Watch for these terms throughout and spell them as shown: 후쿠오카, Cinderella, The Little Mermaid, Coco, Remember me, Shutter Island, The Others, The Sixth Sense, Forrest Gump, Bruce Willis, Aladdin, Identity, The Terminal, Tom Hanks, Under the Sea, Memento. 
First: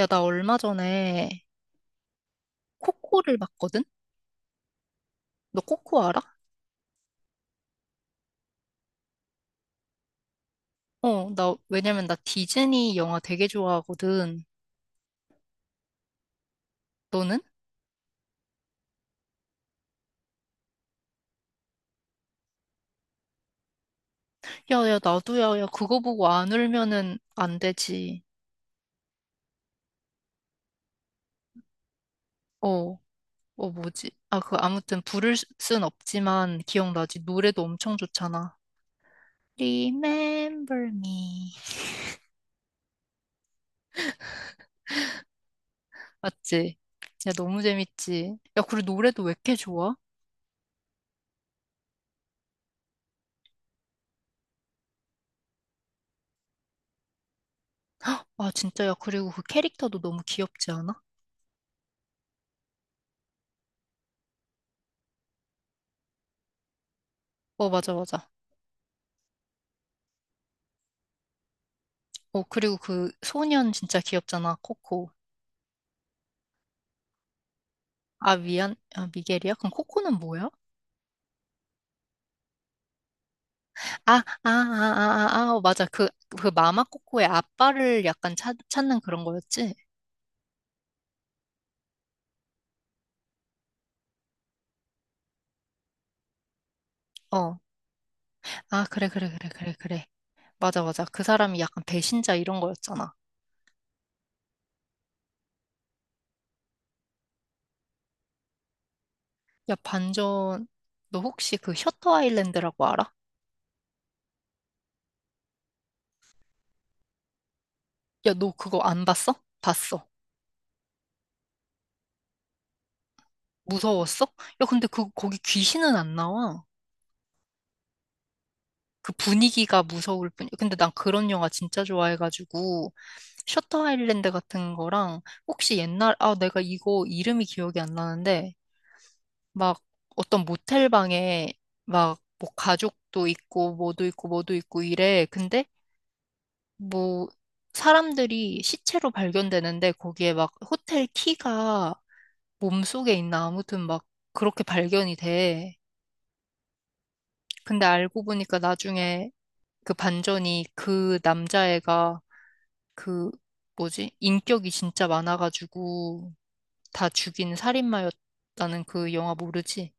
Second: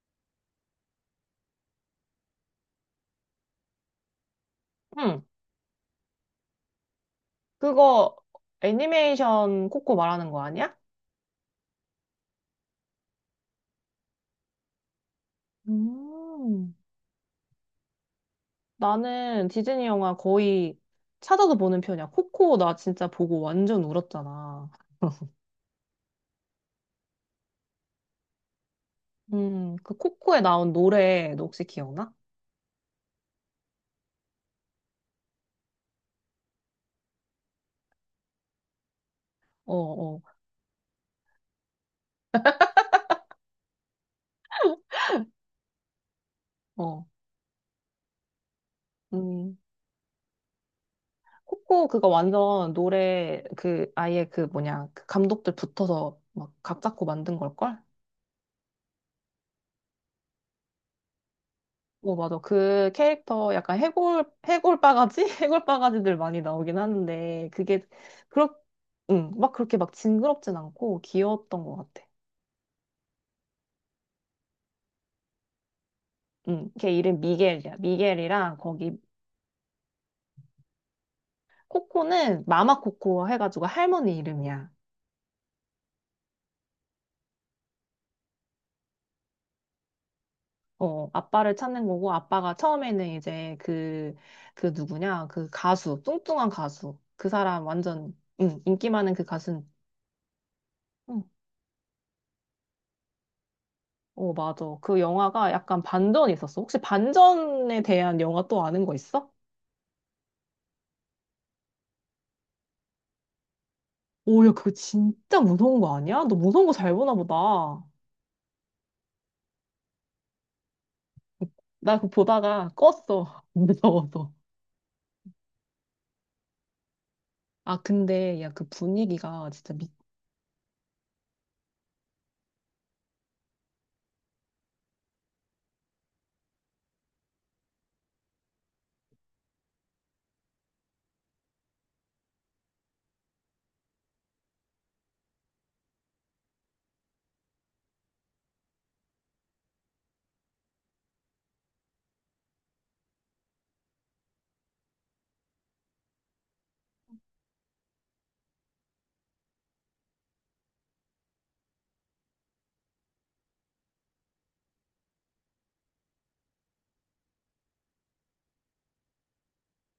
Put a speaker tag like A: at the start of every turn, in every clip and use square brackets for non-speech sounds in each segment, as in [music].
A: 야, 나 얼마 전에 코코를 봤거든?
B: 응,
A: 너 코코 알아?
B: 그거 애니메이션 코코 말하는 거 아니야?
A: 어, 나, 왜냐면 나 디즈니 영화 되게 좋아하거든.
B: 음.
A: 너는?
B: 나는 디즈니 영화 거의 찾아서 보는 편이야. 코코 나 진짜 보고 완전 울었잖아.
A: 야, 야, 나도 야, 야, 그거 보고 안 울면은 안 되지.
B: 그 코코에 나온 노래 너 혹시 기억나?
A: 어, 어, 뭐지? 아, 그, 아무튼 순 없지만 기억나지? 노래도 엄청 좋잖아.
B: 어, 어,
A: Remember me. 맞지?
B: 어.
A: 야, 너무 재밌지? 야, 그리고 노래도 왜 이렇게
B: 음.
A: 좋아?
B: 코코 그거 완전 노래 그 아예 그 뭐냐 그 감독들 붙어서 막 각 잡고 만든 걸걸?
A: 아, 진짜, 야, 그리고 그 캐릭터도 너무 귀엽지 않아?
B: 어, 맞아. 그 캐릭터 약간 해골 바가지? [laughs] 해골 바가지들 많이 나오긴 하는데,
A: 어,
B: 그게,
A: 맞아, 맞아.
B: 그렇, 응, 막 그렇게 막 징그럽진 않고 귀여웠던 것 같아.
A: 어, 그리고 그 소년 진짜 귀엽잖아, 코코.
B: 응, 걔 이름 미겔이야.
A: 아,
B: 미겔이랑
A: 미안,
B: 거기,
A: 아, 미겔이야? 그럼 코코는 뭐야?
B: 코코는 마마 코코 해가지고
A: 아,
B: 할머니
A: 아, 아,
B: 이름이야.
A: 아, 아, 아, 어, 맞아. 그, 그 마마 코코의 아빠를 약간 찾는 그런 거였지?
B: 어, 아빠를 찾는 거고, 아빠가 처음에는 이제 그, 그 누구냐, 그 가수, 뚱뚱한 가수. 그
A: 어.
B: 사람 완전, 응,
A: 아,
B: 인기
A: 그래,
B: 많은 그
A: 그래, 그래,
B: 가수.
A: 그래, 그래. 맞아, 맞아. 그 사람이 약간 배신자 이런 거였잖아.
B: 어, 맞아. 그 영화가 약간 반전이 있었어. 혹시 반전에 대한 영화 또 아는 거 있어?
A: 야, 반전, 너 혹시 그 셔터 아일랜드라고 알아?
B: 오, 야, 그거 진짜 무서운 거 아니야? 너 무서운 거 잘 보나 보다.
A: 야, 너 그거 안 봤어? 봤어.
B: 나 그거 보다가 껐어. [laughs]
A: 무서웠어?
B: 무서워서.
A: 야, 근데 그, 거기 귀신은 안 나와.
B: 아, 근데, 야, 그
A: 그
B: 분위기가 진짜
A: 분위기가 무서울 뿐이야. 근데 난 그런 영화 진짜 좋아해가지고. 셔터 아일랜드 같은 거랑 혹시 옛날 아 내가 이거 이름이 기억이 안 나는데 막 어떤 모텔 방에 막 뭐 가족도 있고 뭐도 있고 뭐도 있고 이래 근데 뭐 사람들이 시체로 발견되는데 거기에 막 호텔 키가 몸속에 있나 아무튼 막 그렇게 발견이 돼 근데 알고 보니까 나중에 그 반전이 그 남자애가 그 뭐지? 인격이 진짜 많아가지고 다 죽인 살인마였다는 그 영화 모르지?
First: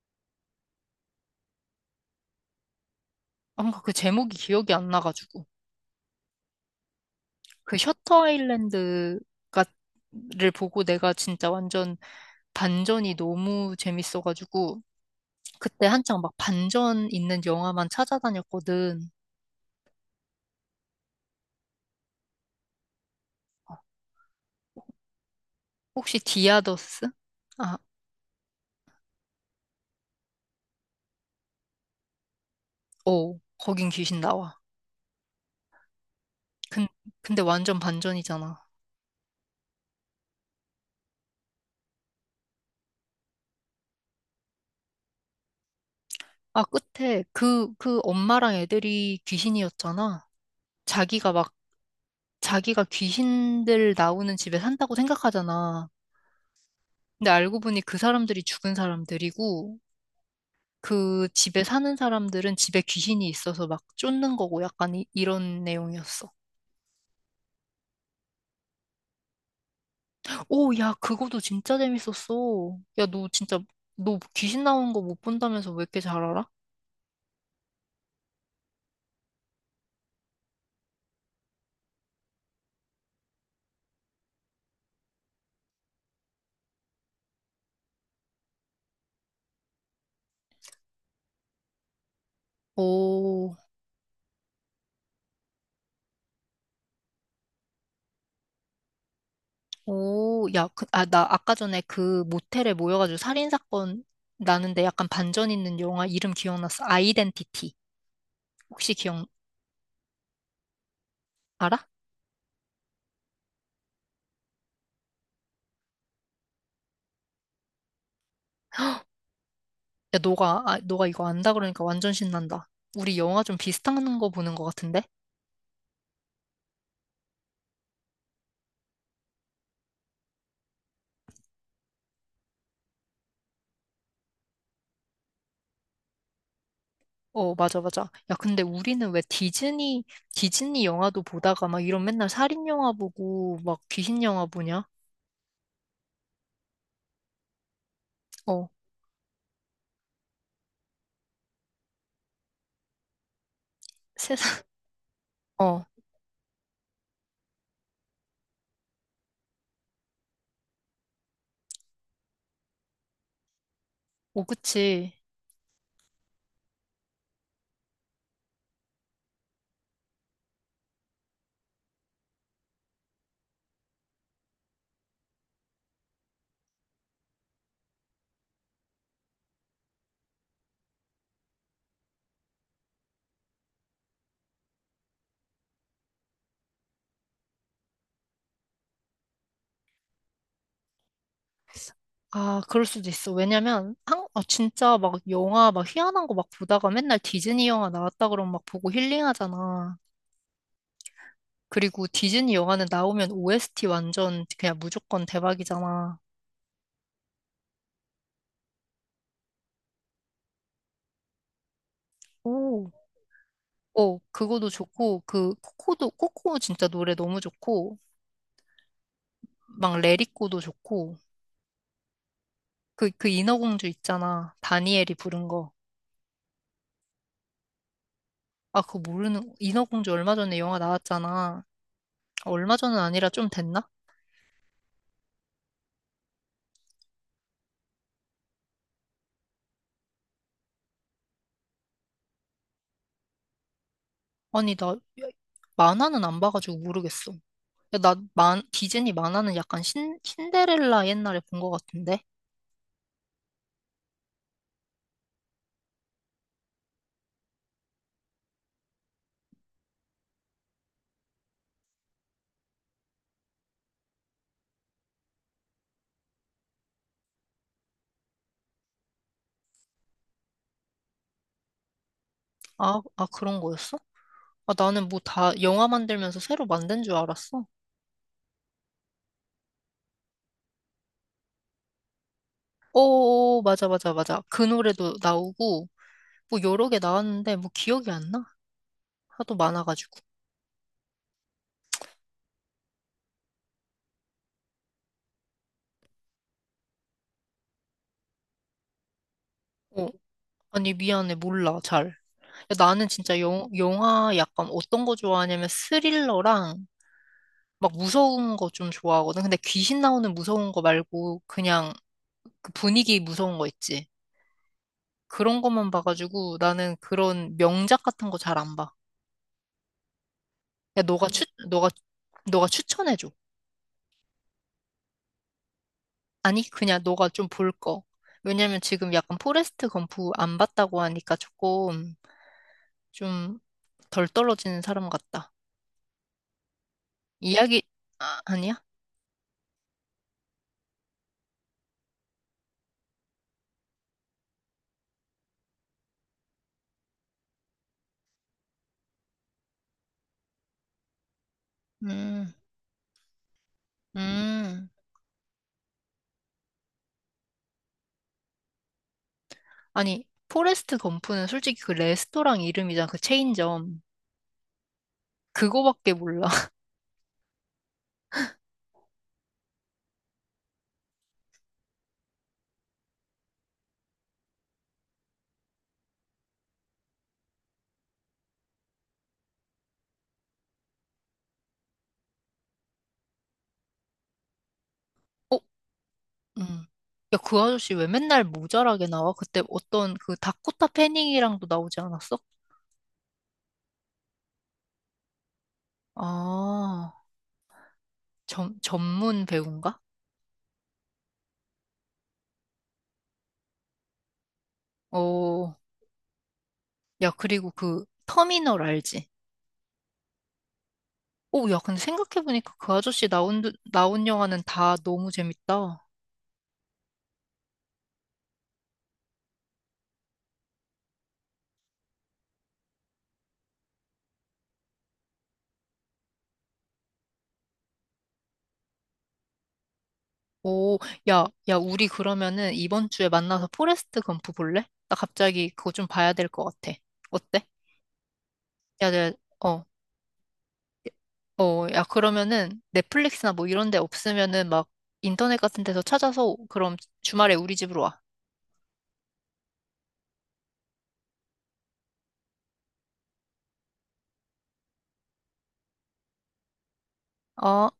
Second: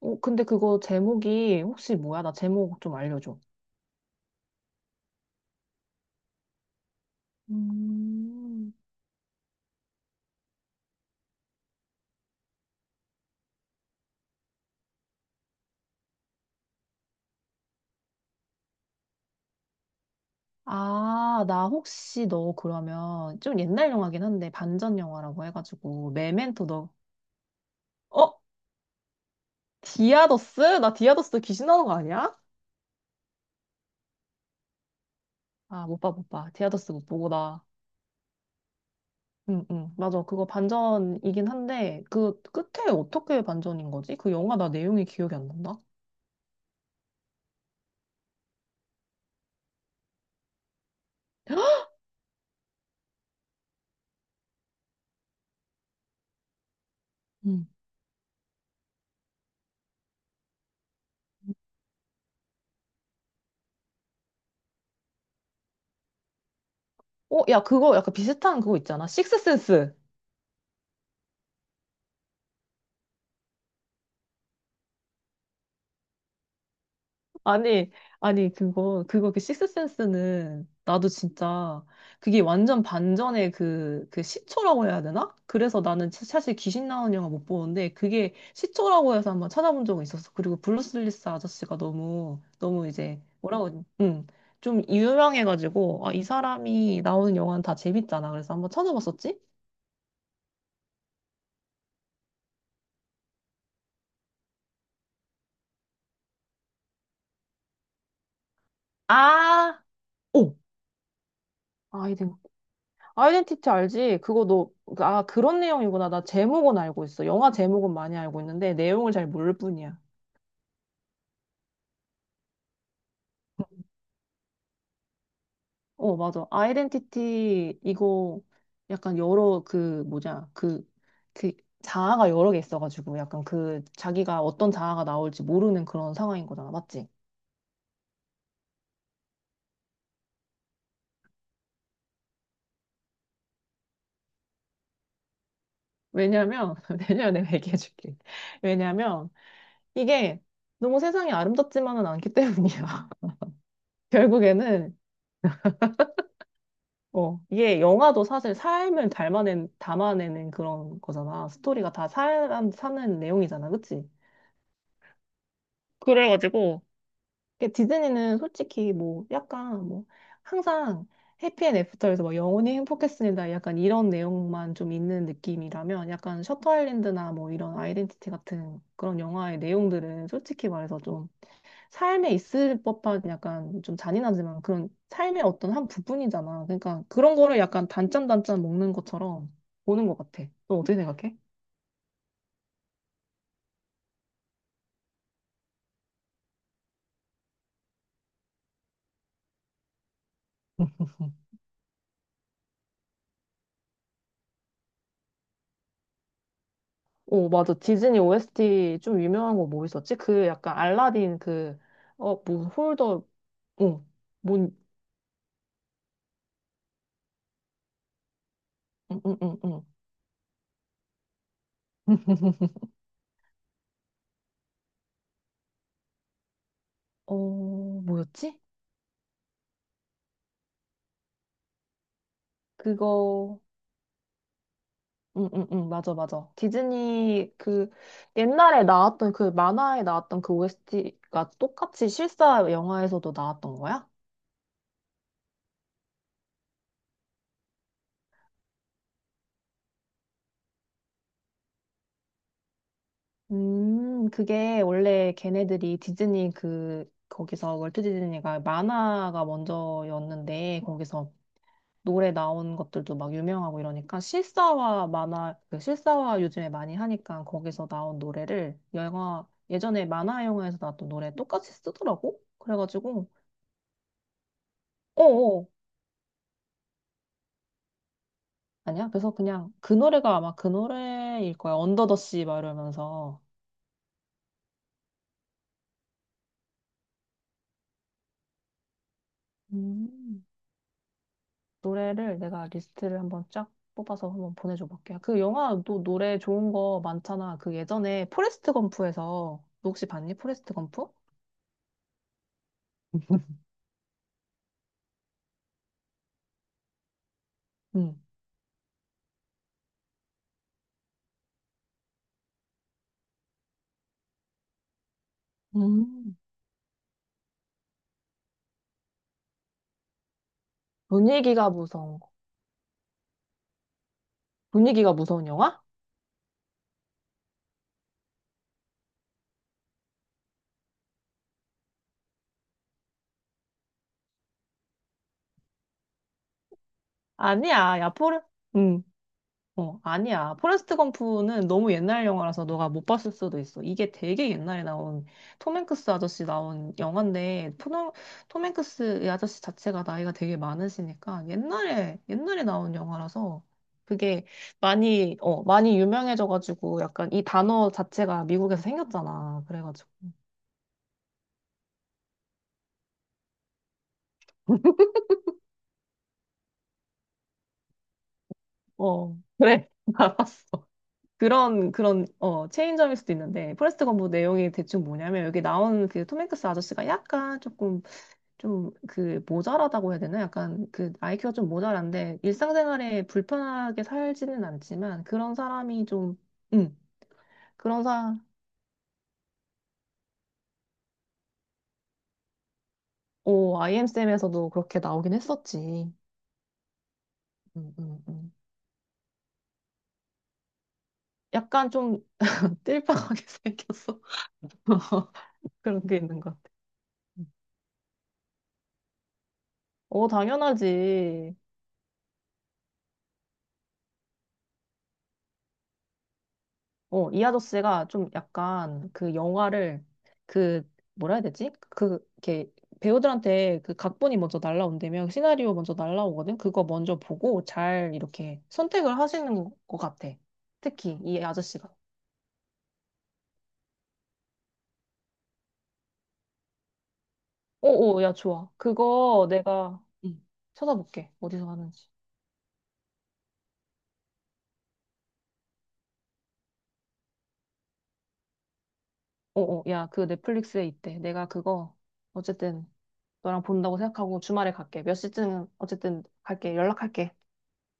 B: 근데 그거 제목이 혹시 뭐야? 나 제목 좀 알려줘.
A: 뭔가 그 제목이 기억이 안 나가지고 그 셔터
B: 음.
A: 아일랜드가 를 보고 내가 진짜 완전 반전이 너무 재밌어가지고 그때 한창 막 반전 있는 영화만 찾아다녔거든.
B: 아, 나 혹시 너 그러면 좀 옛날 영화긴 한데 반전 영화라고 해가지고
A: 혹시
B: 메멘토 너,
A: 디아더스? 아,
B: 어? 디아더스? 나 디아더스 귀신 나오는 거 아니야?
A: 어, 거긴 귀신 나와.
B: 아, 못 봐, 못 봐.
A: 근,
B: 디아더스 못 보고
A: 근데
B: 나.
A: 완전 반전이잖아.
B: 응, 응. 맞아. 그거 반전이긴 한데, 그 끝에 어떻게 반전인 거지? 그 영화 나 내용이 기억이 안 난다.
A: 아, 끝에 그, 그 엄마랑 애들이 귀신이었잖아. 자기가 막 자기가 귀신들 나오는 집에 산다고 생각하잖아. 근데 알고
B: 응.
A: 보니 그 사람들이 죽은 사람들이고 그 집에 사는 사람들은 집에 귀신이 있어서 막 쫓는 거고 약간 이런 내용이었어.
B: 어, 야, 그거 약간 비슷한 그거 있잖아. 식스센스.
A: 오, 야, 그거도 진짜 재밌었어. 야, 너 진짜 너 귀신 나오는 거 못 본다면서 왜 이렇게 잘 알아?
B: 아니, 아니, 그거 그 식스센스는 나도 진짜 그게 완전 반전의 그, 그 시초라고 해야 되나? 그래서 나는 사실 귀신 나오는 영화 못 보는데 그게 시초라고 해서 한번 찾아본 적은 있었어. 그리고 브루스 윌리스 아저씨가 너무, 너무 이제
A: 오,
B: 뭐라고, 해야 되지? 좀 유명해가지고 아, 이 사람이 나오는 영화는 다 재밌잖아. 그래서 한번 찾아봤었지?
A: 오, 야, 그, 아, 나 아까 전에 그 모텔에 모여가지고 살인사건 나는데 약간 반전 있는 영화 이름 기억났어. 아이덴티티. 혹시 기억,
B: 아, 오!
A: 알아?
B: 아이덴티티 알지? 그거 너, 아, 그런 내용이구나. 나 제목은 알고 있어. 영화 제목은 많이 알고 있는데 내용을 잘 모를 뿐이야.
A: 야, 너가, 아, 너가 이거 안다 그러니까 완전 신난다. 우리 영화 좀 비슷한 거 보는 것 같은데?
B: 어, 맞아. 아이덴티티 이거 약간 여러 그 뭐냐 그 자아가 여러 개 있어가지고 약간 그 자기가 어떤 자아가 나올지 모르는 그런 상황인 거잖아. 맞지?
A: 어, 맞아, 맞아. 야, 근데 우리는 왜 디즈니 영화도 보다가 막 이런 맨날 살인 영화 보고 막 귀신 영화 보냐?
B: 왜냐면 [laughs] 왜냐면 내가 얘기해줄게.
A: 어,
B: 왜냐면 이게 너무 세상이 아름답지만은 않기 때문이야. [laughs]
A: 세상, [laughs]
B: 결국에는
A: 어,
B: 어, 이게 영화도 사실 삶을 닮아낸, 담아내는 그런 거잖아. 스토리가 다 사람 사는 내용이잖아. 그치?
A: 어, 그치.
B: 그래가지고, 이게 디즈니는 솔직히 뭐 약간 뭐 항상 해피앤 애프터에서 막 영원히 행복했습니다. 약간 이런 내용만 좀 있는 느낌이라면 약간 셔터 아일랜드나 뭐 이런 아이덴티티 같은 그런 영화의 내용들은 솔직히 말해서 좀 삶에 있을 법한 약간 좀 잔인하지만 그런 삶의 어떤 한 부분이잖아. 그러니까 그런 거를 약간 단짠단짠 먹는 것처럼 보는 것 같아. 너 어떻게 생각해?
A: 아, 그럴 수도 있어. 왜냐면, 한, 아, 진짜 막 영화 막 희한한 거 막 보다가 맨날 디즈니 영화 나왔다 그러면 막 보고 힐링하잖아. 그리고 디즈니 영화는 나오면 OST 완전 그냥 무조건 대박이잖아.
B: 오, 맞아. 디즈니 OST 좀 유명한 거 뭐 있었지? 그 약간 알라딘 그, 뭐,
A: 오.
B: 홀더, 어,
A: 어, 그거도
B: 뭔,
A: 좋고, 그, 코코도, 코코 진짜 노래 너무 좋고,
B: 응, 응, 응, 응.
A: 막 레리코도 좋고, 그, 그 인어공주 있잖아. 다니엘이 부른 거.
B: 어, 뭐였지?
A: 아, 그거 모르는, 인어공주 얼마 전에 영화 나왔잖아. 얼마 전은 아니라 좀
B: 그거,
A: 됐나?
B: 응, 응, 응, 맞아, 맞아. 디즈니 그 옛날에 나왔던 그 만화에 나왔던 그 OST가 똑같이 실사 영화에서도 나왔던 거야?
A: 아니, 나, 만화는 안 봐가지고 모르겠어. 야, 나, 만, 디즈니 만화는 약간 신데렐라 옛날에 본 거 같은데?
B: 그게 원래 걔네들이 디즈니 그, 거기서 월트 디즈니가 만화가 먼저였는데, 거기서 노래 나온 것들도 막 유명하고 이러니까, 실사화 만화, 그 실사화 요즘에 많이 하니까 거기서 나온 노래를 영화, 예전에 만화 영화에서 나왔던 노래 똑같이 쓰더라고?
A: 아, 아,
B: 그래가지고,
A: 그런 거였어? 아, 나는 뭐 다
B: 어어,
A: 영화 만들면서 새로 만든 줄 알았어.
B: 아니야? 그래서 그냥 그 노래가 아마 그 노래일 거야. 언더 더 씨 막 이러면서.
A: 오, 맞아, 맞아, 맞아. 그 노래도 나오고, 뭐 여러 개 나왔는데 뭐 기억이 안 나? 하도 많아가지고.
B: 음. 노래를 내가 리스트를 한번 쫙 뽑아서 한번 보내줘 볼게. 그 영화도 노래 좋은 거 많잖아. 그 예전에 포레스트 검프에서 너
A: 어,
B: 혹시 봤니? 포레스트
A: 아니
B: 검프?
A: 미안해 몰라 잘. 야, 나는 진짜
B: [laughs]
A: 영화 약간 어떤 거 좋아하냐면 스릴러랑 막
B: 응.
A: 무서운 거 좀 좋아하거든. 근데 귀신 나오는 무서운 거 말고 그냥 그 분위기 무서운 거 있지. 그런 것만
B: 음.
A: 봐가지고 나는 그런 명작 같은 거 잘 안 봐. 야
B: 분위기가
A: 너가
B: 무서운 거.
A: 너가 추천해줘.
B: 분위기가 무서운 영화?
A: 아니 그냥 너가 좀 볼 거. 왜냐면 지금 약간 포레스트 검프 안 봤다고 하니까 조금 좀 덜 떨어지는 사람 같다. 이야기,
B: 아니야. 야
A: 아,
B: 포레.
A: 아니야?
B: 응. 어, 아니야. 포레스트 검프는 너무 옛날 영화라서 너가 못 봤을 수도 있어. 이게 되게 옛날에 나온 톰 행크스 아저씨 나온 영화인데 톰 행크스 이 아저씨 자체가 나이가 되게 많으시니까 옛날에
A: 음,
B: 옛날에 나온 영화라서 그게
A: 음.
B: 많이 유명해져가지고 약간 이 단어 자체가 미국에서 생겼잖아. 그래가지고
A: 아니, 포레스트 검프는 솔직히 그 레스토랑 이름이잖아, 그 체인점. 그거밖에 몰라. [laughs]
B: 어, 그래. [laughs] 알았어. 그런 체인점일 수도 있는데 포레스트 검프 내용이 대충 뭐냐면 여기 나온 그톰 행크스 아저씨가 약간 조금 좀 그 모자라다고 해야 되나? 약간 그 IQ가 좀 모자란데 일상생활에 불편하게 살지는 않지만 그런
A: 어?
B: 사람이 좀,
A: 음.
B: 음,
A: 야, 그 아저씨
B: 그런
A: 왜
B: 사,
A: 맨날 모자라게 나와? 그때 어떤 그 다코타 패닝이랑도 나오지 않았어?
B: 오, IM쌤에서도 그렇게 나오긴 했었지.
A: 아,
B: 음, 음, 음.
A: 전문 배우인가?
B: 약간 좀 [laughs] 띨빵하게 생겼어. [laughs]
A: 어,
B: 그런 게 있는 것 같아.
A: 야,
B: 응.
A: 그리고 그 터미널 알지?
B: 어, 당연하지.
A: 오, 야, 근데 생각해보니까 그 아저씨 나온 영화는 다 너무 재밌다.
B: 어, 이 아저씨가 좀 약간 그 영화를 그 뭐라 해야 되지? 그 이렇게 배우들한테 그 각본이 먼저 날라온다면 시나리오 먼저 날라오거든. 그거 먼저 보고 잘 이렇게 선택을 하시는 것 같아.
A: 오,
B: 특히 이
A: 야, 야,
B: 아저씨가.
A: 우리 그러면은 이번 주에 만나서 포레스트 검프 볼래? 나 갑자기 그거 좀 봐야 될 것 같아. 어때?
B: 오오 야, 좋아.
A: 야, 야,
B: 그거
A: 어,
B: 내가 응, 찾아볼게. 어디서
A: 어, 야,
B: 하는지.
A: 그러면은 넷플릭스나 뭐 이런 데 없으면은 막 인터넷 같은 데서 찾아서 그럼 주말에 우리 집으로 와.
B: 오오 야, 그 넷플릭스에 있대. 내가 그거 어쨌든 너랑 본다고 생각하고 주말에 갈게. 몇 시쯤 어쨌든 갈게. 연락할게.
A: 어.